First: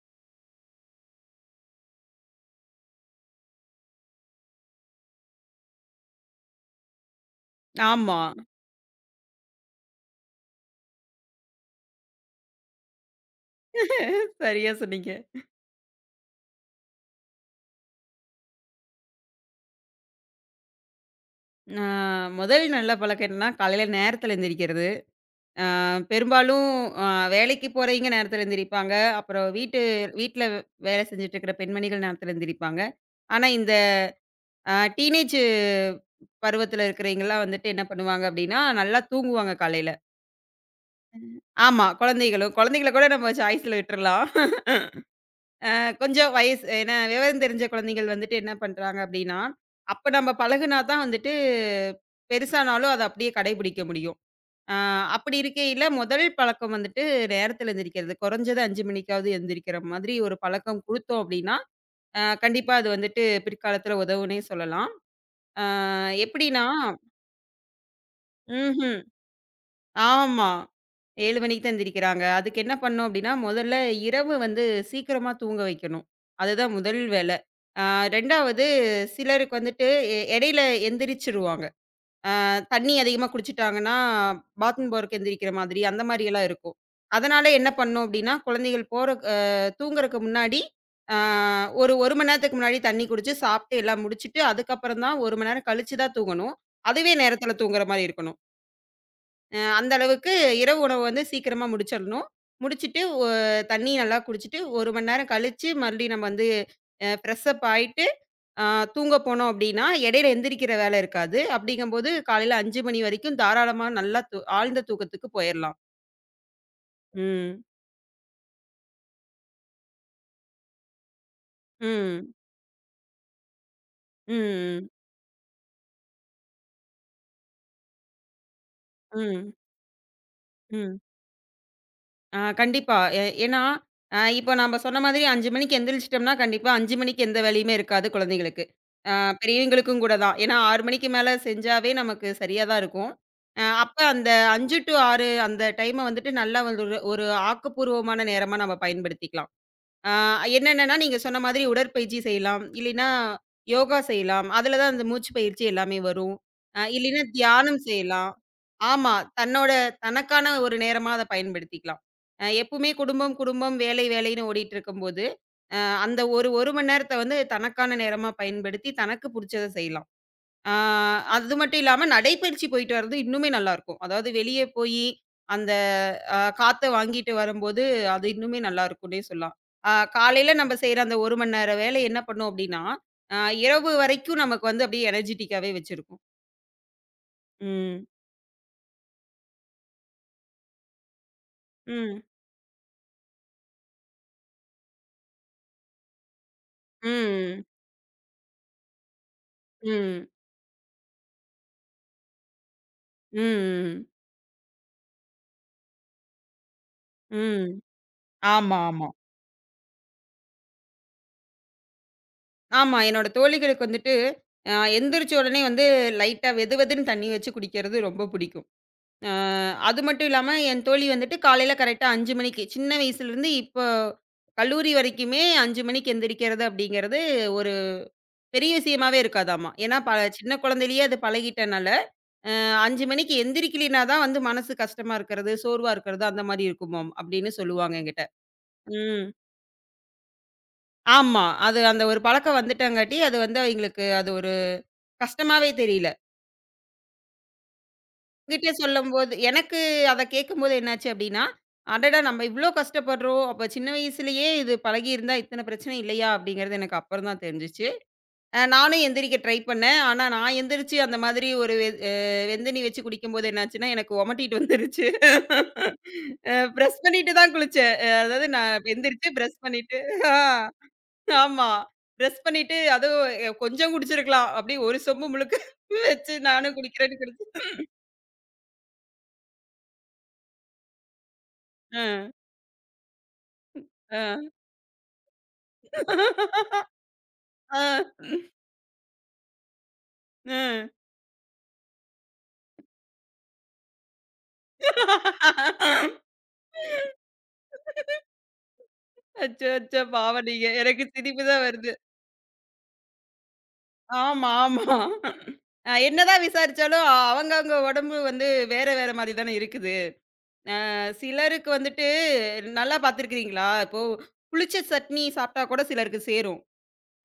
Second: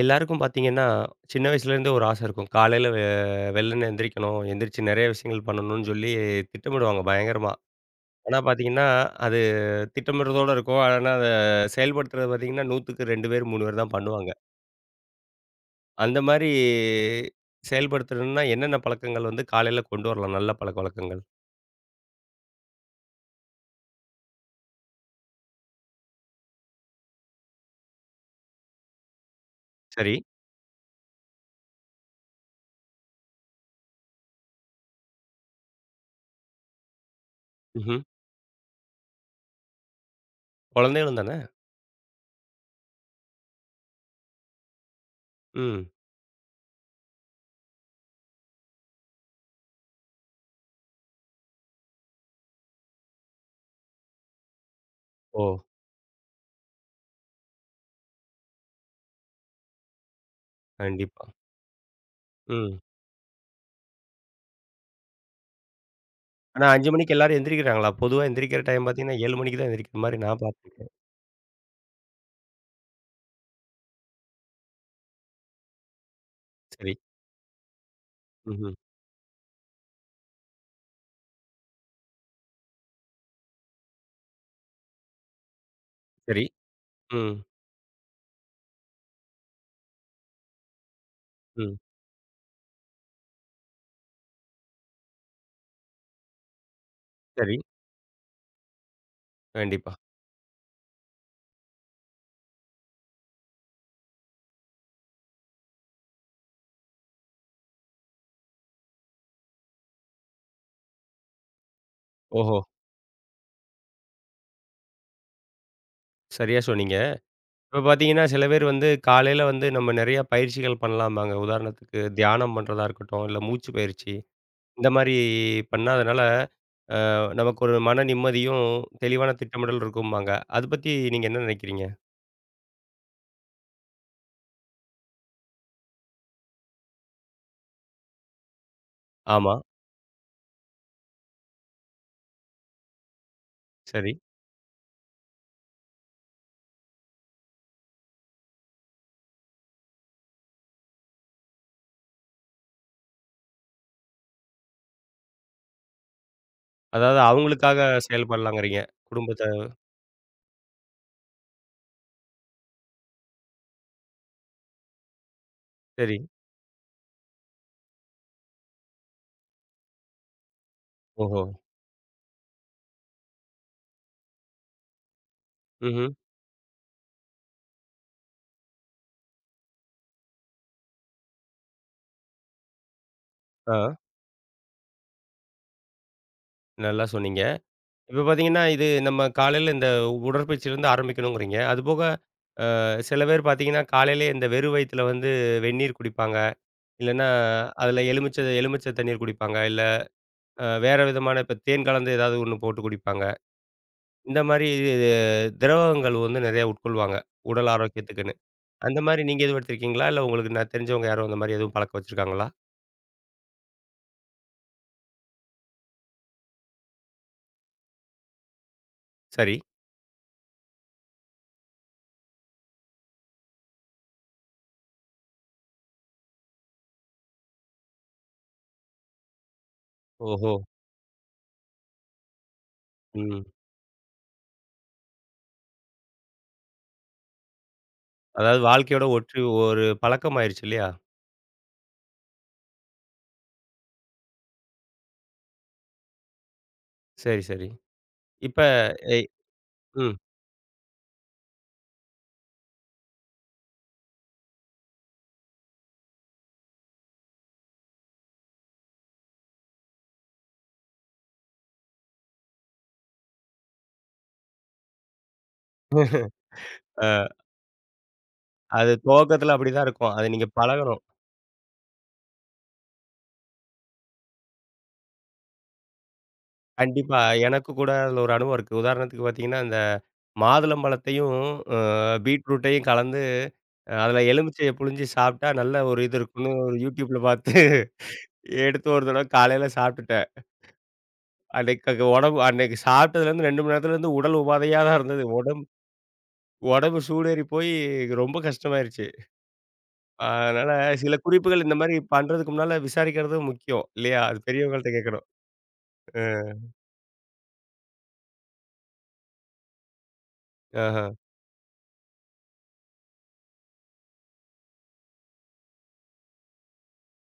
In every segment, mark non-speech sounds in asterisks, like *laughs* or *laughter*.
எல்லாருக்கும் பார்த்தீங்கன்னா, சின்ன வயசுலேருந்தே ஒரு ஆசை இருக்கும். காலையில வெள்ளன எந்திரிக்கணும், எந்திரிச்சு நெறைய விஷயங்கள் பண்ணணும்னு சொல்லி திட்டமிடுவாங்க பயங்கரமா. ஆமா. ஆனா பார்த்தீங்கன்னா, அது திட்டமிடுறதோட இருக்கும். ஆனா அத செயல்படுத்துறது பார்த்தீங்கன்னா, 100க்கு 2 பேர், 3 பேர் தான் பண்ணுவாங்க. சரியா சொன்னீங்க. அந்த மாரி செயல்படுத்தணும்னா என்னென்ன பழக்கங்கள் வந்து காலையில கொண்டு வரலாம்? நல்ல பழக்கவழக்கங்கள். அ முதல் நல்ல பழக்கம் என்னன்னா, காலையில நேரத்தில எந்திரிக்கிறது. பெரும்பாலும் அ வேலைக்கு போறவைங்க நேரத்தில எந்திரிப்பாங்க. அப்புறம் வீட்டு சரி. வீட்ல வேலை செஞ்சுட்டு இருக்கிற பெண்மணிகள் நேரத்தில எந்திரிப்பாங்க. ஆனா, இந்த டீனேஜ் பருவத்தில இருக்கிறவைங்கலாம் வந்துட்டு என்ன ம்ஹ்ம். பண்ணுவாங்க அப்டின்னா, நல்லா தூங்குவாங்க காலையில. குழந்தைகளும் தானே? ஆமா. குழந்தைகள கூட நம்ம சாய்ஸ்ல விட்டுறலாம். ம். கொஞ்சம் வயசு ஏன்னா விவரம் தெரிஞ்ச குழந்தைகள் வந்துட்டு என்ன பண்றாங்க அப்டின்னா, அப்ப நம்ம பழகுனா தான் வந்துட்டு பெருசானாலும் அத அப்டியே கடைபிடிக்க முடியும். ஆ, அப்படி ஓ! இருக்கையில முதல் பழக்கம் வந்துட்டு நேரத்துல எந்திரிக்கிறது. குறைஞ்சது 5 மணிக்காவது எந்திரிக்கிற மாதிரி ஒரு பழக்கம் குடுத்தோம் கண்டிப்பா. அப்படின்னா, கண்டிப்பா ம். அது வந்துட்டு பிற்காலத்துல உதவும்னே சொல்லலாம். அ எப்படின்னா ஆனா 5 மணிக்கு எல்லாரும் எந்திரிக்கிறாங்களா? பொதுவா எந்திரிக்கிற டைம் ம்ஹ்ம். பார்த்தீங்கன்னா, 7 மணிக்கு தான் எந்திரிக்கிற மாரி நான் ஆமா. பார்த்துருக்கேன். 7 மணிக்கு தான் எந்திரிக்கிறாங்க. அதுக்கு என்ன பண்ணணும் அப்படின்னா, முதல்ல இரவு வந்து சீக்கிரமா தூங்க வைக்கணும். அதுதான் சரி. முதல் வேலை. அ 2வது ம்ஹ்ம். சிலருக்கு வந்துட்டு இடையில எந்திரிச்சுருவாங்க. தண்ணி அதிகமா குடிச்சுட்டாங்கன்னா, பாத்ரூம் போறக்கு எந்திரிக்கிற மாதிரி, அந்த சரி. மாரியெல்லாம் இருக்கும். ம். அதனால என்ன பண்ணும் அப்டின்னா, குழந்தைகள் போற அ தூங்குறக்கு முன்னாடி, ஆ ம். ஒரு 1 மணி நேரத்துக்கு முன்னாடி தண்ணி குடிச்சு, சாப்ட்டு எல்லாம் முடிச்சுட்டு, அதுக்கப்புறம் தான் 1 மணி நேரம் கழிச்சு தான் தூங்கணும். அதுவே நேரத்தில சரி. தூங்குற மாரி இருக்கணும். அந்த கண்டிப்பா. அளவுக்கு இரவு உணவு வந்து சீக்கிரமா முடிச்சிடணும். முடிச்சுட்டு, தண்ணி நல்லா குடிச்சுட்டு, 1 மணி நேரம் கழிச்சு, மறுபடியும் நம்ம வந்து ஃப்ரெஷ் அப் ஆயிட்டு ஆ தூங்க போனோம் அப்டின்னா, இடையில எந்திரிக்கிற வேலை இருக்காது. அப்படிங்கும்போது காலையில ஓஹோ! 5 மணி வரைக்கும் தாராளமா நல்லா ஆழ்ந்த தூக்கத்துக்கு போயிரலாம். சரியா சொன்னீங்க. ம். இப்ப பார்த்தீங்கன்னா, சில பேர் வந்து காலையில வந்து நம்ம நெறைய பயிற்சிகள் பண்ணலாம்பாங்க. உதாரணத்துக்கு ம். தியானம் பண்றதா இருக்கட்டும், இல்ல மூச்சு பயிற்சி. ம். இந்த மாரி பண்ணா அதனால நமக்கு ஒரு மன நிம்மதியும், தெளிவான ம். திட்டமிடல் இருக்கும்பாங்க. அத பத்தி ம். நீங்க என்ன நினைக்கிறீங்க? கண்டிப்பா. ஏன்னா, இப்போ நம்ம சொன்ன மாதிரி 5 மணிக்கு எந்திரிச்சிட்டோம்னா, கண்டிப்பா 5 மணிக்கு எந்த வேலையுமே இருக்காது குழந்தைகளுக்கு. ஆ ஆமா. பெரியவங்களுக்கும் கூட தான். ஏன்னா 6 மணிக்கு மேல செஞ்சாவே நமக்கு சரியா தான் இருக்கும். அ அப்ப சரி. அந்த 5 டூ 6 அந்த டைம வந்துட்டு நல்லா வந்து ஒரு ஒரு ஆக்கப்பூர்வமான நேரமா நம்ம பயன்படுத்திக்கலாம். ஆ என்னென்னன்னா, நீங்க சொன்ன மாதிரி உடற்பயிற்சி செய்யலாம். இல்லைன்னா, யோகா செய்யலாம். அதுல தான் அந்த மூச்சு பயிற்சி எல்லாமே வரும். அதாவது இல்லைன்னா அவங்களுக்காக தியானம் செய்யலாம். செயல்படலாங்கிறீங்க. ஆமா. குடும்பத்த தன்னோட தனக்கான ஒரு நேரமா அத பயன்படுத்திக்கலாம். எப்பவுமே குடும்பம், குடும்பம், வேலை, வேலைன்னு ஓடிட்டுருக்கும்போது, அ சரி. அந்த ஒரு 1 மணி நேரத்த வந்து தனக்கான நேரமா பயன்படுத்தி, தனக்கு புடிச்சத செய்யலாம். ஆ ஓஹோ! அது மட்டும் இல்லாம நடைப்பயிற்சி போயிட்டு வர்றது இன்னுமே நல்லாருக்கும். அதாவது வெளியே போயி, அந்த ம்ஹ்ம். அ காத்த வாங்கிட்டு வரும்போது, அது இன்னுமே நல்லாருக்கும்னே சொல்லலாம். காலையில நம்ம செய்ற அந்த 1 மணி நேர வேலை என்ன பண்ணும் அப்டின்னா, அ ஆ. இரவு வரைக்கும் நமக்கு வந்து அப்டியே எனர்ஜிட்டிக்காவே வச்சிருக்கும். நல்லா சொன்னீங்க. ம். இப்ப பார்த்தீங்கன்னா, இது நம்ம காலையில இந்த உடற்பயிற்சியிலேருந்து ஆரம்பிக்கணுங்கிறீங்க. அதுபோக ம். சில பேர் பார்த்தீங்கன்னா, காலையிலே இந்த வெறும் வயித்துல வந்து வெந்நீர் குடிப்பாங்க. இல்லன்னா, ம். அதுல எலுமிச்சை எலுமிச்சை தண்ணீர் குடிப்பாங்க. இல்ல ம். வேற விதமான இப்ப தேன் கலந்து ஏதாவது ஒண்ணு போட்டு குடிப்பாங்க. ம். இந்த மாரி திரவங்கள் வந்து நெறைய உட்கொள்வாங்க. ம். உடல் ஆரோக்கியத்துக்குன்னு. ஆமா, அந்த ஆமா. மாரி நீங்க எதுவும் எடுத்திருக்கீங்களா? இல்ல உங்களுக்கு நான் தெரிஞ்சவங்க யாரும் அந்த மாரி எதுவும் பழக்கம் வச்சிருக்காங்களா? ஆமா. என்னோட தோழிகளுக்கு வந்துட்டு, எந்திரிச்ச உடனே வந்து லைட்டா வெது வெதுன்னு தண்ணி வச்சு குடிக்கிறது ரொம்ப புடிக்கும். அ சரி. அது மட்டும் இல்லாம, என் தோழி வந்துட்டு காலையில கரெக்ட்டா 5 மணிக்கு, சின்ன வயசுலருந்து இப்போ கல்லூரி வரைக்குமே 5 மணிக்கு எந்திரிக்கிறது அப்படிங்கிறது ஒரு பெரிய விஷயமாவே இருக்காதாமா. ஏன்னா, சின்ன ஓஹோ! குழந்தையிலேயே அது பழகிட்டனால, அ 5 மணிக்கு ம். எந்திரிக்கலினா தான் வந்து மனசு கஷ்டமா இருக்கிறது, சோர்வா இருக்கிறது அந்த மாரி இருக்குமாம் அப்படின்னு சொல்லுவாங்க என்கிட்ட. அதாவது வாழ்க்கையோட ம். ஒற்றி ஒரு பழக்கமாயிருச்சு இல்லையா? ஆமா. அது அந்த ஒரு பழக்கம் வந்துட்டங்காட்டி, அது வந்து அவைங்களுக்கு அது ஒரு கஷ்டமாவே தெரியல. சரி, சரி. இப்ப உங்ககிட்ட எ சொல்லும்போது எனக்கு ம். அத கேட்கும்போது என்னாச்சு அப்டின்னா, அடடா! நம்ம இவ்ளோ கஷ்டப்படுறோம். அப்ப சின்ன வயசுலயே இது பழகியிருந்தா இத்தன பிரச்சனை இல்லையா? அப்டிங்கிறது எனக்கு அப்புறம் தான் தெரிஞ்சுச்சு. நானும் எந்திரிக்க ட்ரை பண்ணேன். ஆனா நான் எந்திரிச்சு அந்த மாதிரி ஒரு வெ அ வெந்தண்ணி வச்சு குடிக்கும்போது என்னாச்சுன்னா, எனக்கு ஒமட்டிட்டு வந்துருச்சு. பிரஷ் பண்ணிட்டு தான் குளிச்சேன். அ அதாவது நான் அது எந்திரிச்சு துவக்கத்துல பிரஷ் அப்படிதான் பண்ணிட்டு இருக்கும். அது ஆ நீங்க பழகணும். ஆமா. பிரஷ் பண்ணிட்டு அதுவும் கொஞ்சம் குடிச்சிருக்கலாம். அப்டியே ஒரு சொம்பு முழுக்க *laughs* வச்சு நானும் கண்டிப்பா. குடிக்கிறேன்னு எனக்கு குடிச்சேன். கூட அதில ஒரு அனுபவம் இருக்கு. உதாரணத்துக்கு பார்த்தீங்கன்னா, இந்த மாதுளம்பழத்தையும் அ அ, பீட்ரூட்டையும் கலந்து அதில ஆ. எலுமிச்சைய புழிஞ்சு சாப்பிட்டா நல்ல ஒரு இது இருக்கும்னு ஒரு *laughs* YouTubeல பார்த்து ஆ, *laughs* எடுத்து ஒரு தடவ காலையில சாப்பிட்டுட்டேன். அ. அன்னைக்கு அங்க உடம்பு அன்னைக்கு சாப்பிட்டதுலேருந்து 2 மணி நேரத்துலேருந்து உடல் உபாதையா தான் இருந்தது. உடம்பு உடம்பு சூடேறி போய் ரொம்ப கஷ்டமாயிருச்சு. அச்சோ! அச்சோ! பாவம் நீங்க. அதனால எனக்கு சில சிரிப்பு தான் குறிப்புகள் இந்த வருது. மாரி பண்றதுக்கு முன்னால விசாரிக்கிறது முக்கியம் இல்லையா? அது ஆமா, பெரியவங்கள்ட்ட ஆமா. கேட்கணும். அ. என்னதான் விசாரிச்சாலும் அவங்க அவங்க உடம்பு வந்து வேற வேற மாரி தானே இருக்குது. ஆஹ. சிலருக்கு வந்துட்டு நல்லா பார்த்துருக்கிறீங்களா? இப்போ புளிச்ச சட்னி சாப்பிட்டா கூட சிலருக்கு சேரும்.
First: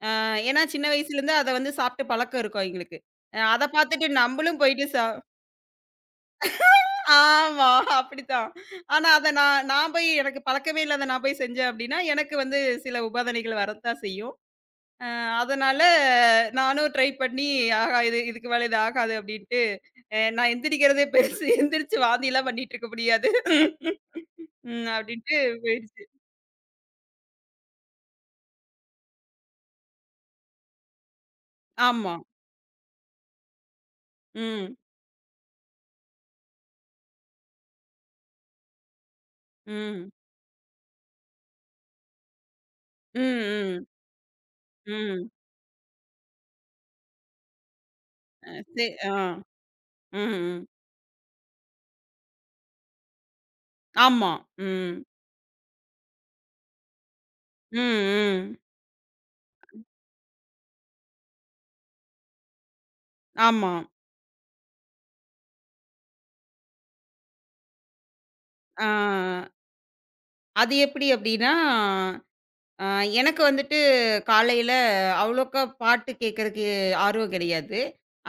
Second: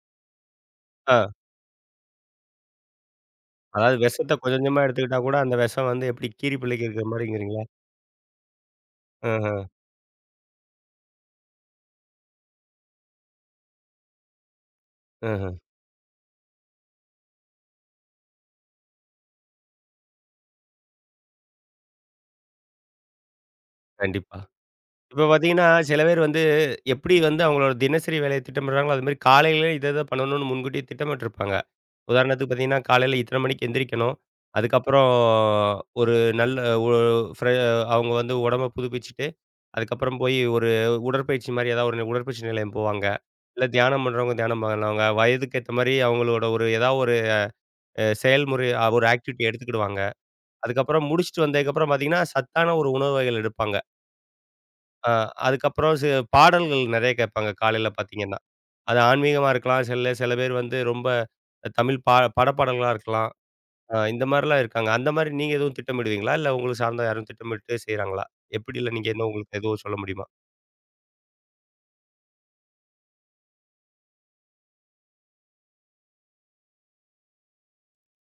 ஏன்னா சின்ன ஆ. வயசுலேருந்து அத வந்து சாப்பிட்டு பழக்கம் இருக்கும் அவங்களுக்கு. அ அத அதாவது பார்த்துட்டு விஷத்த கொஞ்சம் நம்பளும் கொஞ்சமா போயிட்டு சா எடுத்துக்கிட்டா கூட, அந்த விஷம் வந்து எப்படி கீரி பிள்ளைக்கு இருக்கிற மாரிங்கிறீங்களா? ஆமா, அப்படித்தான். ஆனா அத ம்ஹ்ம். நான் நான் போய் எனக்கு பழக்கமே இல்லாத நான் போய் செஞ்சேன் அப்படின்னா, எனக்கு வந்து சில உபாதைகள் வரத்தான் செய்யும். அ ம்ஹ்ம். அதனால நானும் ட்ரை பண்ணி, ஆஹா இது இதுக்கு மேல இது ஆகாது அப்படின்ட்டு, நான் எந்திரிக்கிறதே பெருசு. எந்திரிச்சு வாந்திலாம் பண்ணிட்டு இருக்க முடியாது. கண்டிப்பா. ம் இப்ப அப்படின்ட்டு பார்த்தீங்கன்னா, சில போயிடுச்சு. பேர் வந்து எப்படி வந்து அவங்களோட தினசரி வேலைய திட்டமிடுறாங்களோ, அதுமாரி காலையிலே இத இத பண்ணணும்னு முன்கூட்டியே திட்டமிட்டிருப்பாங்க. ஆமா. உதாரணத்துக்கு பார்த்தீங்கன்னா, காலையில இத்தனை மணிக்கு எந்திரிக்கணும். ம். அதுக்கப்புறம் ஒரு நல்ல ஒ ஃப்ர அவங்க வந்து உடம்ப புதுப்பிச்சுட்டு, ம். அதுக்கப்புறம் போய் ஒரு உடற்பயிற்சி மாரி ஏதாவது ஒரு உடற்பயிற்சி நிலையம் போவாங்க. ம். இல்ல ம். தியானம் பண்றவங்க தியானம் பண்ணுவாங்க. ம். வயதுக்கு ஏத்த மாரி அவங்களோட ஒரு ஏதாவது ஒரு அ செயல்முறை சே ஒரு ஆ. ஆக்டிவிட்டி எடுத்துக்கிடுவாங்க. ம். ம். அதுக்கப்புறம் முடிச்சுட்டு வந்ததுக்கப்புறம் பார்த்தீங்கன்னா, சத்தான ஒரு உணவு வகைகள் எடுப்பாங்க. ஆமா. ம். அ அதுக்கப்புறம் பாடல்கள் நெறைய கேட்பாங்க ம். காலையில பார்த்தீங்கன்னா. ம். அது ஆன்மீகமா இருக்கலாம். சில சில பேர் வந்து ரொம்ப தமிழ் படப்பாடல்களா இருக்கலாம். ஆமா. இந்த மாரிலாம் இருக்காங்க. அந்த மாரி நீங்க எதுவும் திட்டமிடுவீங்களா? இல்ல உங்களுக்கு சார்ந்த யாரும் திட்டமிட்டு செய்றாங்களா? ஆ எப்படில நீங்க என்ன உங்களுக்கு எதுவும் சொல்ல முடியுமா? அது எப்படி அப்படின்னா ஆ, எனக்கு வந்துட்டு காலையில அவ்வளோக்கா பாட்டு கேட்கறக்கு ஆர்வம் கிடையாது.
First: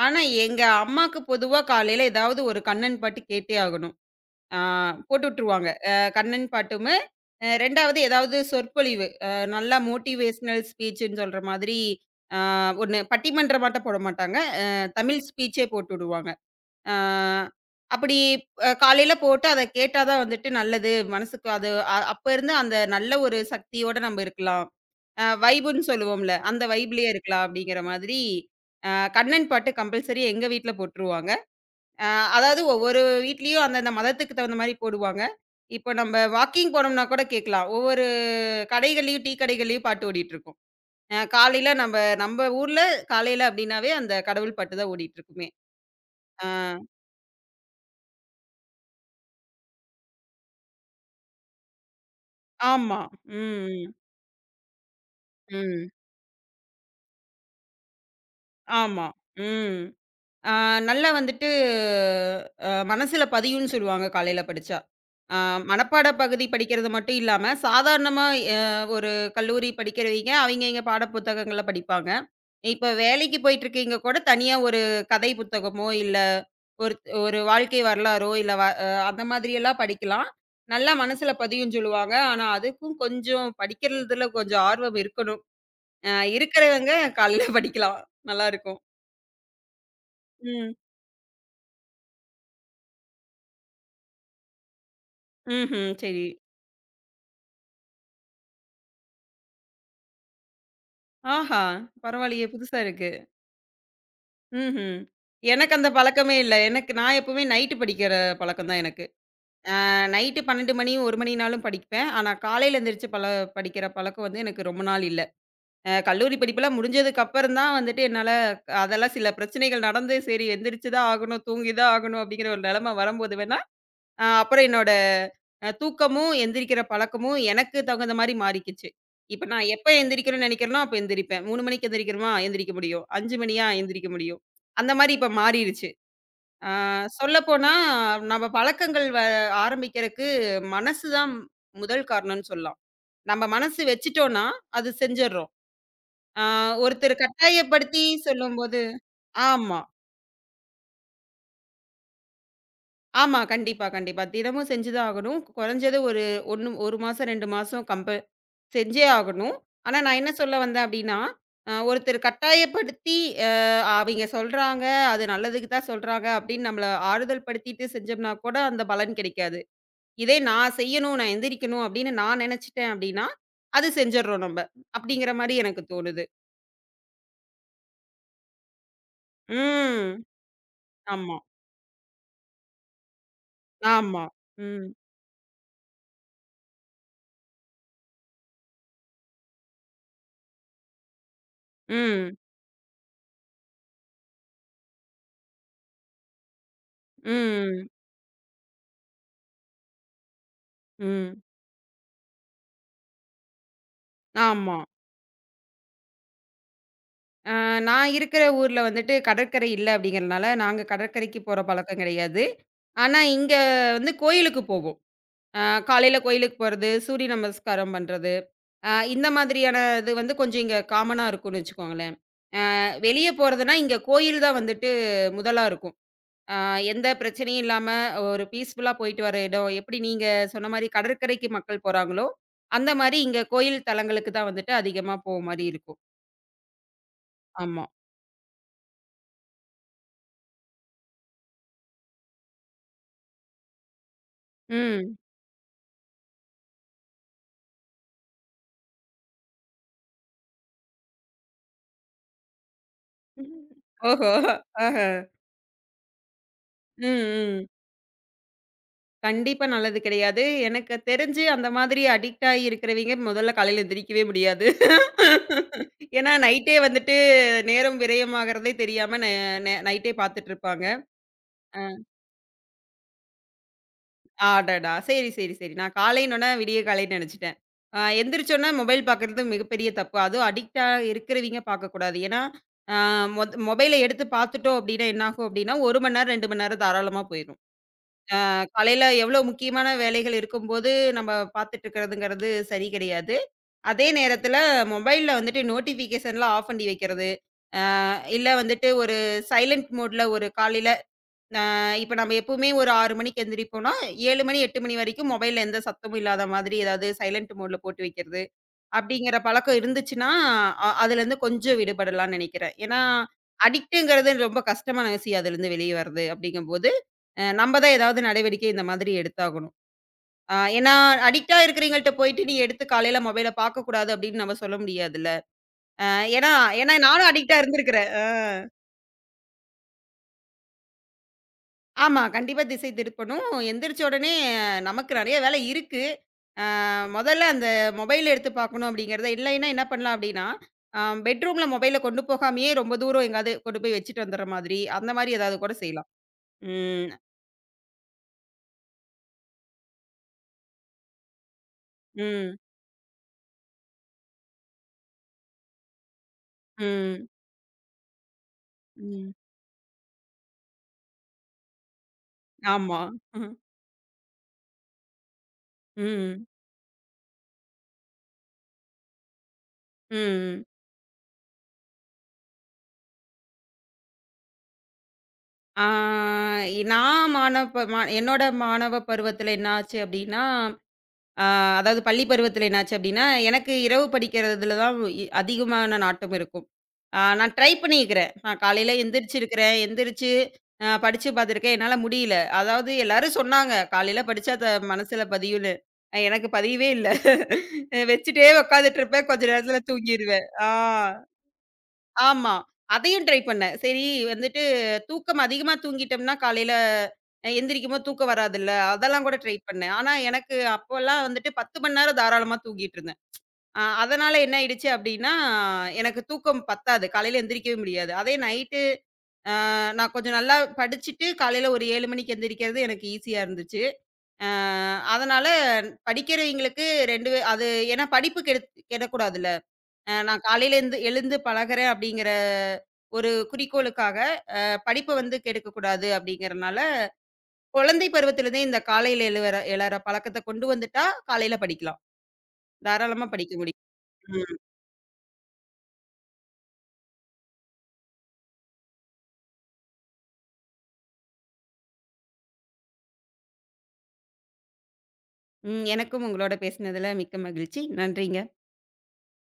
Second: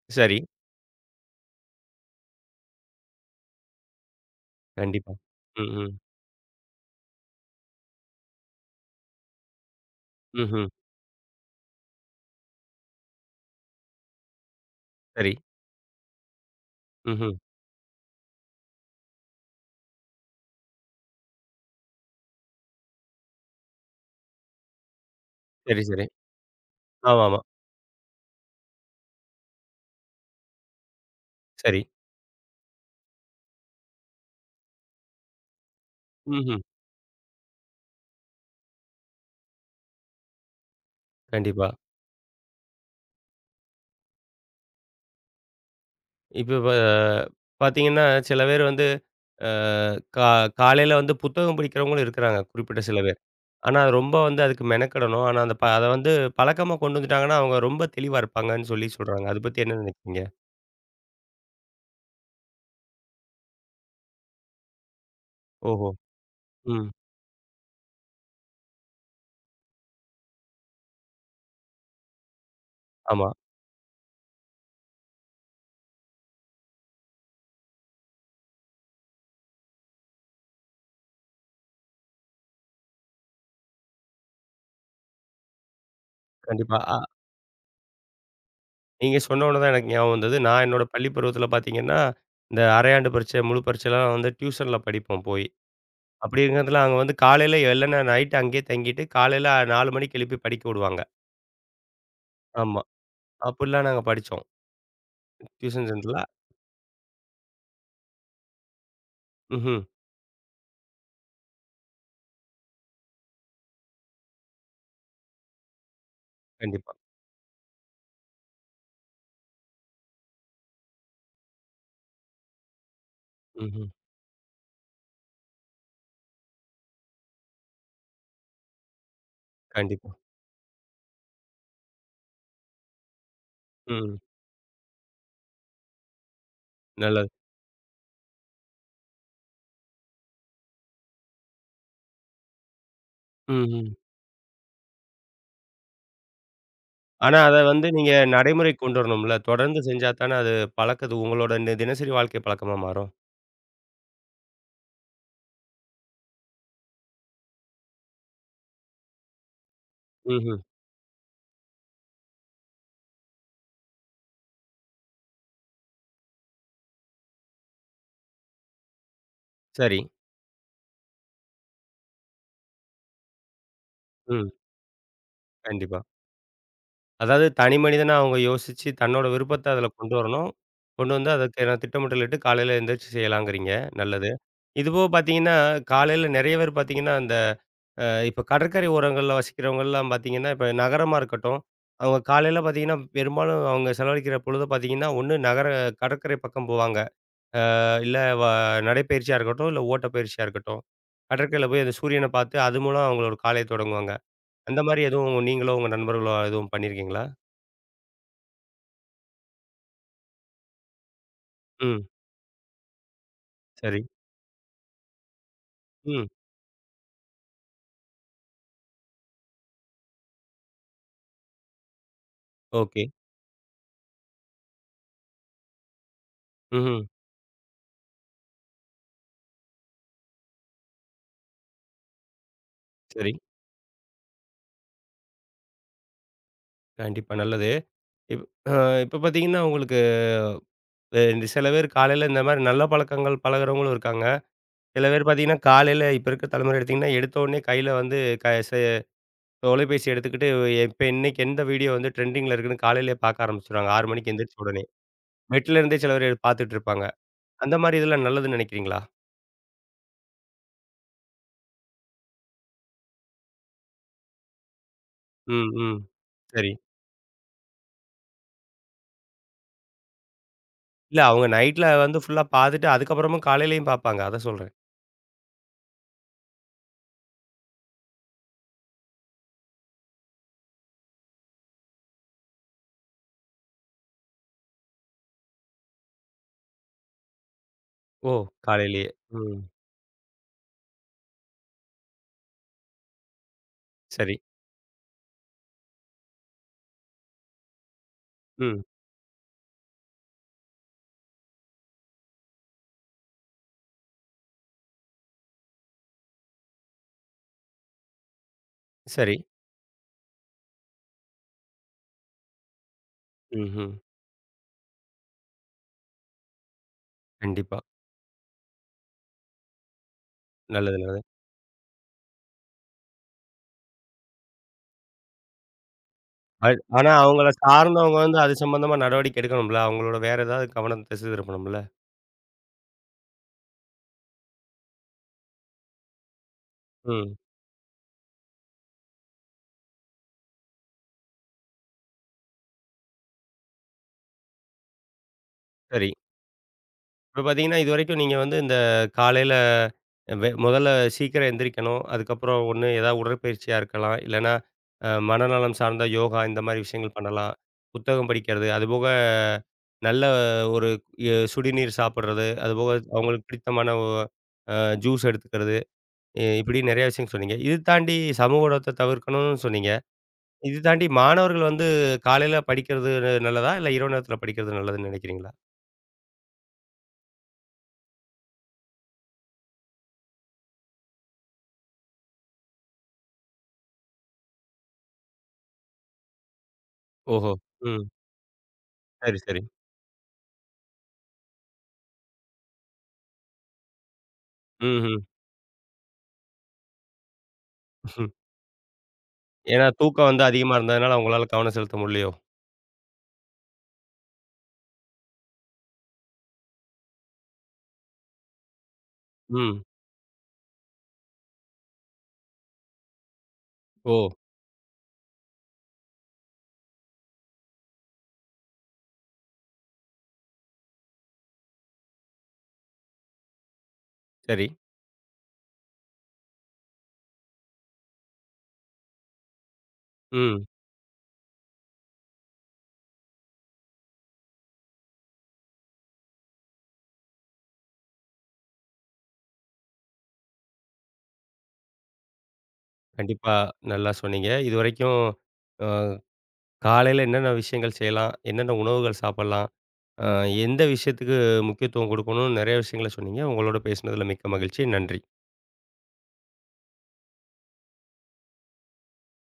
ஆனா, சரி. எங்க அம்மாக்கு பொதுவா காலையில ஏதாவது ஒரு கண்ணன் பாட்டு கேட்டே ஆகணும். ஆ கண்டிப்பா. போட்டு விட்டுருவாங்க. ம், ம். கண்ணன் பாட்டுமு, 2வது ஏதாவது சொற்பொழிவு. நல்லா மோட்டிவேஷனல் ம்ஹ்ம். ஸ்பீச்சுன்னு சொல்ற மாதிரி ஆ ஒண்ணு பட்டிமன்றமாட்டம் போட மாட்டாங்க. அ தமிழ் சரி. ஸ்பீச்சே போட்டு விடுவாங்க. ஆ ம்ஹ்ம். அப்படி அ காலையில போட்டு அத கேட்டா தான் வந்துட்டு நல்லது. மனசுக்கு அது அ அப்ப இருந்து அந்த நல்ல ஒரு சக்தியோட நம்ம இருக்கலாம். வைபுன்னு சரி, சரி. சொல்லுவோம்ல, அந்த வைப்லயே ஆமாமா. இருக்கலாம் அப்படிங்கிற மாதிரி, அ கண்ணன் பாட்டு கம்பல்சரி எங்க வீட்ல போட்டுருவாங்க. சரி. அ அதாவது ஒவ்வொரு வீட்லயும் அந்தந்த மதத்துக்கு தகுந்த மாரி போடுவாங்க. இப்போ நம்ம ம்ஹ்ம். வாக்கிங் போனோம்னா கூட கேட்கலாம். ஒவ்வொரு கடைகள்லயும், டீ கடைகள்லயும் பாட்டு ஓடிட்டுருக்கும். அ கண்டிப்பா. காலையில நம்ம நம்ம ஊர்ல காலையில அப்படின்னாவே அந்த கடவுள் பாட்டு தான் ஓடிட்டுருக்குமே. அ இப்ப பார்த்தீங்கன்னா, சில பேர் வந்து அ கா காலையில வந்து புத்தகம் படிக்கிறவங்களும் இருக்கிறாங்க, குறிப்பிட்ட சில ஆமா. பேர். ம், ஆனா ம். ரொம்ப வந்து அதுக்கு மெனக்கெடணும். ஆனா அந்த ப அத ம். வந்து பழக்கமா கொண்டு வந்துட்டாங்கன்னா, அவங்க ரொம்ப தெளிவா இருப்பாங்கன்னு சொல்லி ஆமா. சொல்றாங்க. அத பத்தி என்ன ம். நினைக்கிறீங்க? ஆ, நல்லா வந்துட்டு மனசுல பதியும்ன்னு சொல்லுவாங்க காலையில படிச்சா. ஆ ஓஹோ! மனப்பாட பகுதி ம். படிக்கிறது மட்டும் இல்லாம, சாதாரணமா எ ஒரு கல்லூரி படிக்கிறவைங்க, அவைங்கவைங்க பாட புத்தகங்கள படிப்பாங்க. இப்ப ஆமா. வேலைக்கு போயிட்டுருக்கீங்க கூட தனியா ஒரு கதை புத்தகமோ, இல்ல ஒரு ஒரு வாழ்க்கை வரலாறோ, இல்ல வ அ அந்த மாதிரியெல்லாம் படிக்கலாம். நல்லா மனசுல பதியும்ன்னு சொல்லுவாங்க. ஆனா, அதுக்கும் கொஞ்சம் படிக்கிறதுல கொஞ்சம் ஆர்வம் இருக்கணும். கண்டிப்பா. இருக்கிறவங்க காலையில படிக்கலாம். நல்லாருக்கும். நீங்க சொன்ன உடனே தான் எனக்கு ஞாபகம் வந்தது. நான் ம். என்னோட பள்ளி பருவத்தில பார்த்தீங்கன்னா, இந்த அரையாண்டு பரீட்சை, முழு பரீட்சைலாம் வந்து டியூஷன்ல படிப்போம் போய். ம்ஹ்ம். சரி. அப்படி இருக்கிறதுல அங்க வந்து காலையில இல்லன்னா நைட் அங்கேயே தங்கிட்டு, காலையில 4 மணிக்கு எழுப்பி படிக்க விடுவாங்க. ஆஹா! பரவாயில்லையே! புதுசா ஆமா. இருக்கு. அப்படிலாம் நாங்க படிச்சோம். ம்ஹ்ம். எனக்கு டியூஷன் அந்த சென்டர்ல பழக்கமே இல்ல. எனக்கு நான் எப்பவுமே நைட்டு படிக்கிற பழக்கம் தான் எனக்கு. ம்ஹ்ம். நைட்டு 12 மணி, 1 மணினாலும் படிப்பேன். ஆனா காலையில எந்திரிச்சு படிக்கிற பழக்கம் வந்து எனக்கு ரொம்ப நாள் இல்ல. கல்லூரி படிப்பெல்லாம் கண்டிப்பா. முடிஞ்சதுக்கு அப்புறம் தான் வந்துட்டு என்னால அதெல்லாம் சில பிரச்சனைகள் நடந்து, சரி எந்திரிச்சு தான் ஆகணும், தூங்கி தான் ஆகணும் அப்படிங்கிற ஒரு நிலைமை வரும்போது வேணா, ம்ஹ்ம். அப்புறம் என்னோட தூக்கமும், எந்திரிக்கிற பழக்கமும் எனக்கு தகுந்த மாரி மாறிக்கிச்சு. இப்ப நான் எப்ப கண்டிப்பா. எந்திரிக்கிறேன்னு நெனைக்கிறேனோ, அப்ப எந்திரிப்பேன். 3 மணிக்கு எந்திரிக்கிறோமா, எந்திரிக்க முடியும். 5 மணியா, எந்திரிக்க ம். முடியும். அந்த மாரி இப்ப மாறிருச்சு. ஆ நல்லது. சொல்லப்போனா, நம்ம பழக்கங்கள் வ ஆரம்பிக்கிறக்கு மனசு தான் முதல் காரணம்னு சொல்லலாம். நம்ம ம், மனசு ம். வச்சுட்டோம்னா, அது செஞ்சர்றோம். ஆ ஒருத்தர் ஆனா, அத வந்து கட்டாயப்படுத்தி நீங்க சொல்லும்போது நடைமுறைக்கு கொண்டு வரணும்ல. தொடர்ந்து ஆமா. செஞ்சா தானே அது பழக்கது உங்களோட தினசரி வாழ்க்கை பழக்கமா மாறும். ஆமா. கண்டிப்பா, கண்டிப்பா. தினமும் செஞ்சு தான் ஆகணும். கொறஞ்சது ஒரு 1 மாசம், 2 மாசம் செஞ்சே ஆகணும். ஆனா, நான் என்ன சொல்ல ம்ஹ்ம். வந்தேன் அப்டின்னா, ஒருத்தர் கட்டாயப்படுத்தி அ அவைங்க சொல்றாங்க, அது நல்லதுக்கு தான் சொல்றாங்க அப்டின்னு நம்மள ஆறுதல் படுத்திட்டு செஞ்சோம்னா கூட அந்த பலன் கிடைக்காது. சரி. இதே நான் செய்யணும், நான் எந்திரிக்கணும் அப்டின்னு நான் நெனச்சுட்டேன் அப்டின்னா, அது செஞ்சர்றோம் ம். நம்ப. அப்டிங்கிற மாரி எனக்கு கண்டிப்பா. தோணுது. அதாவது தனி மனிதனா அவங்க யோசிச்சு தன்னோட விருப்பத்த அதில கொண்டு ம். வரணும். கொண்டு வந்து ஆமா, அதுக்கான திட்டமிட்டலிட்டு காலையில எந்திரிச்சு செய்யலாங்கிறீங்க. ஆமா. நல்லது. ம். இதுபோக பார்த்தீங்கன்னா, காலையில நெறைய பேர் பார்த்தீங்கன்னா, அந்த இப்ப கடற்கரை ஓரங்கள்ல வசிக்கிறவங்கலாம் பார்த்தீங்கன்னா, இப்ப நகரமா இருக்கட்டும், அவங்க ம். காலையில பார்த்தீங்கன்னா, பெரும்பாலும் அவங்க செலவழிக்கிற பொழுது பார்த்தீங்கன்னா, ஒண்ணு நகர கடற்கரை பக்கம் போவாங்க. ம். இல்ல நடைப்பயிற்சியா இருக்கட்டும், இல்ல ஓட்டப்பயிற்சியா இருக்கட்டும். ம். கடற்கரையில போய் அந்த சூரியன பார்த்து அது மூலம் அவங்களோட காலைய தொடங்குவாங்க. ஆமா. அந்த மாரி எதுவும் நீங்களோ, உங்க நண்பர்களோ எதுவும் பண்ணியிருக்கீங்களா? ஆ, நான் இருக்கிற ஊர்ல வந்துட்டு கடற்கரை இல்ல அப்படிங்கிறனால, நாங்க கடற்கரைக்கு போற பழக்கம் ம். கிடையாது. ஆனா, இங்க சரி. வந்து கோயிலுக்கு போவோம். அ காலையில ம். கோயிலுக்கு போறது, சூரிய நமஸ்காரம் பண்றது, இந்த மாதிரியான இது வந்து கொஞ்சம் இங்க காமனா இருக்கும்னு வச்சுக்கோங்களேன். ஓகே. வெளிய போறதுன்னா, இங்க கோயில் தான் வந்துட்டு முதலா இருக்கும். அ ம்ஹ்ம். எந்த பிரச்சனையும் இல்லாம ஒரு பீஸ்ஃபுல்லா போயிட்டு வர இடம், எப்படி நீங்க சொன்ன மாரி கடற்கரைக்கு மக்கள் போறாங்களோ, அந்த மாரி சரி. இங்க கோயில் தலங்களுக்கு தான் வந்துட்டு அதிகமா போற மாரி இருக்கும். கண்டிப்பா நல்லது. ஆமா. இப் அ இப்ப பார்த்தீங்கன்னா, உங்களுக்கு அ சில பேர் காலையில இந்த மாரி நல்ல பழக்கங்கள் பழகுறவங்களும் இருக்காங்க. சில ம். பேர் பார்த்தீங்கன்னா, காலையில இப்ப இருக்க தலைமுறை எடுத்தீங்கன்னா, எடுத்த உடனே கையில வந்து க செ தொலைபேசி எடுத்துக்கிட்டு இப்ப இன்னைக்கு எந்த வீடியோ வந்து ட்ரெண்டிங்ல இருக்குன்னு காலையிலேயே பார்க்க ஆரம்பிச்சுருவாங்க. 6 ஓஹோ! மணிக்கு எந்திரிச்ச உடனே. ஆஹ. பெட்ல இருந்தே சில பேர் பார்த்துட்டு ம், இருப்பாங்க. ம். அந்த மாரி இதெல்லாம் நல்லதுன்னு நினைக்கிறீங்களா? கண்டிப்பா நல்லது கிடையாது. எனக்கு தெரிஞ்சு அந்த மாதிரி அடிக்ட் ஆகி இருக்கிறவங்க முதல்ல காலையில எந்திரிக்கவே முடியாது. ம், ம். ஏன்னா சரி. நைட்டே வந்துட்டு நேரம் விரயமாகறதே தெரியாம ந ந நைட்டே பார்த்துட்டு இருப்பாங்க. இல்ல அவங்க அ நைட்ல வந்து ஃபுல்லா பார்த்துட்டு அதுக்கப்புறமும் காலையிலயும் பார்ப்பாங்க. அத சொல்றேன். அடடா! சரி, சரி, சரி. நான் காலைன்னோன விடிய காலைன்னு நினைச்சுட்டேன். எந்திரிச்சோன மொபைல் பார்க்கறது மிகப்பெரிய தப்பு. அதுவும் அடிக்ட்டா இருக்கிறவங்க பார்க்கக்கூடாது. ஏன்னா, அ மொத் மொபைல எடுத்து பார்த்துட்டோம் அப்படின்னா என்னாகும் அப்படின்னா, 1 மணி நேரம், 2 மணி நேரம் தாராளமா போயிரும். ஓ! காலையில காலையிலேயே. எவ்வளோ ம். முக்கியமான வேலைகள் இருக்கும்போது, நம்ம பார்த்துட்டு இருக்கிறதுங்கிறது சரி கிடையாது. அதே சரி. நேரத்தில மொபைல்ல வந்துட்டு நோட்டிஃபிகேஷன்லாம் ஆஃப் பண்ணி வைக்கிறது. அ இல்ல ம். வந்துட்டு ஒரு சைலன்ட் மோட்ல ஒரு காலையில அ இப்ப நம்ம எப்பவுமே ஒரு 6 மணிக்கு எந்திரிப்போம்னா, 7 மணி, 8 மணி வரைக்கும் மொபைல்ல எந்த சத்தமும் இல்லாத மாதிரி ஏதாவது சைலன்ட் மோட்ல போட்டு வைக்கிறது. அப்படிங்கிற சரி. பழக்கம் இருந்துச்சுன்னா, அதுலேருந்து கொஞ்சம் விடுபடலாம்னு நெனைக்கிறேன். ஏன்னா, ம்ஹ்ம். அடிக்ட்டுங்கிறது ரொம்ப கஷ்டமான விஷயம் அதுலேருந்து வெளிய வர்றது அப்படிங்கும்போது, நம்ம கண்டிப்பா. தான் ஏதாவது நடவடிக்கை இந்த மாதிரி எடுத்தாகணும். ஏன்னா, நல்லது, நல்லது. அடிக்ட்டா இருக்கிறவங்கள்ட்ட போயிட்டு, "நீ எடுத்து காலையில மொபைல பார்க்கக்கூடாது." அப்படின்னு நம்ம சொல்ல முடியாதுல்ல. அ ஏன்னா அ ஏன்னா ஆனா நானும் அவங்கள அடிக்ட்டா இருந்திருக்கிறேன். சார்ந்தவங்க வந்து அது சம்பந்தமா நடவடிக்கை எடுக்கணும்ல. அவங்களோட வேற ஏதாவது கவனம் திசை திருப்பணும்ல. ஆமா. கண்டிப்பா திசை திருப்பணும். எந்திரிச்ச உடனே நமக்கு நெறைய வேலை இருக்கு. ம். மொதல்ல அந்த மொபைல் எடுத்து பார்க்கணும் அப்படிங்கிறத இல்லைன்னா என்ன பண்ணலாம் அப்படின்னா, அ பெட்ரூம்ல மொபைல கொண்டு போகாமயே ரொம்ப தூரம் எங்கயாவது கொண்டு போய் வச்சுட்டு வந்துடுற மாதிரி, அந்த மாதிரி ஏதாவது கூட செய்யலாம். சரி. ம். இப்ப பார்த்தீங்கன்னா, இதுவரைக்கும் நீங்க வந்து இந்த காலையில முதல்ல சீக்கிரம் எந்திரிக்கணும். ம். அதுக்கப்புறம் ஒண்ணு ஏதாவது உடற்பயிற்சியா இருக்கலாம். இல்லன்னா, மனநலம் சார்ந்த யோகா இந்த மாரி விஷயங்கள் ம். பண்ணலாம். புத்தகம் படிக்கிறது, அதுபோக ம். நல்ல ஒரு சுடிநீர் சாப்பிடுறது, அதுபோக ஆமா. அவங்களுக்கு ம். பிடித்தமான ஒ அ ஜூஸ் எடுத்துக்கிறது. ம். இப்படி நெறைய விஷயம் சொன்னீங்க. இது தாண்டி சமூக ஊடகத்த தவிர்க்கணும்னு சொன்னீங்க. ம். இது தாண்டி மாணவர்கள் வந்து காலையில படிக்கிறது நல்லதா? இல்ல இரவு நேரத்தில படிக்கிறது நல்லதுன்னு நினைக்கிறீங்களா? ஆ நான் மாணவ ம என்னோட மாணவ பருவத்தில என்ன ஆச்சு அப்டின்னா, அ அதாவது பள்ளி பருவத்தில என்னாச்சு அப்டின்னா, எனக்கு இரவு படிக்கிறதுல தான் அதிகமான நாட்டம் இருக்கும். ஓஹோ! நான் ட்ரை ம். பண்ணியிருக்கிறேன். நான் காலையில சரி, சரி. எந்திரிச்சிருக்கிறேன். எந்திரிச்சு அ படிச்சு பார்த்துருக்கேன். என்னால முடியல. அதாவது எல்லாரும் சொன்னாங்க, "காலையில படிச்சா ம்ஹ்ம். மனசுல பதியும்னு." ஆ, எனக்கு பதியவே இல்ல. *laughs* ம். வச்சுட்டே உட்காந்துட்டு இருப்பேன். கொஞ்ச நேரத்தில ஏன்னா தூக்கம் வந்து தூங்கிருவேன். ஆ. அதிகமா இருந்ததுனால உங்களால கவனம் செலுத்த முடியலையோ? ஆமா. அதையும் ட்ரை பண்ணேன். சரி வந்துட்டு தூக்கம் அதிகமா தூங்கிட்டோம்னா, காலையில எந்திரிக்கும்போது தூக்கம் வராதுல்ல. அதெல்லாம் கூட ட்ரை ம். பண்ணேன். ஆனா, எனக்கு அப்போலாம் வந்துட்டு 10 மணி நேரம் தாராளமா தூங்கிட்டு இருந்தேன். ஓ! அதனால என்ன ஆயிடுச்சு அப்டின்னா, எனக்கு தூக்கம் பத்தாது. காலையில எந்திரிக்கவே முடியாது. அதே நைட்டு நான் கொஞ்சம் நல்லா படிச்சுட்டு, காலையில ஒரு 7 மணிக்கு எந்திரிக்கிறது எனக்கு ஈஸியா இருந்துச்சு. அ சரி. அதனால படிக்கிறவைங்களுக்கு 2 அது ஏன்னா படிப்பு கெடக்கூடாதுல்ல. நான் ம். காலையில எழுந்து எழுந்து பழகுறேன் அப்படிங்கிற ஒரு குறிக்கோளுக்காக, படிப்ப வந்து கெடுக்கக்கூடாது அப்படிங்கிறனால, குழந்தை பருவத்திலிருந்தே இந்த காலையில எழற பழக்கத்த கொண்டு வந்துட்டா, காலையில படிக்கலாம். தாராளமா கண்டிப்பா படிக்க முடியும். நல்லா சொன்னீங்க. ம். இதுவரைக்கும் அ காலையில என்னென்ன விஷயங்கள் செய்யலாம்? என்னென்ன உணவுகள் சாப்பிடலாம்? அ எந்த விஷயத்துக்கு முக்கியத்துவம் குடுக்கணும்னு நெறைய விஷயங்கள சொன்னீங்க. உங்களோட பேசினதுல மிக்க மகிழ்ச்சி. நன்றி. ம். எனக்கும் உங்களோட பேசினதுல மிக்க மகிழ்ச்சி. நன்றிங்க.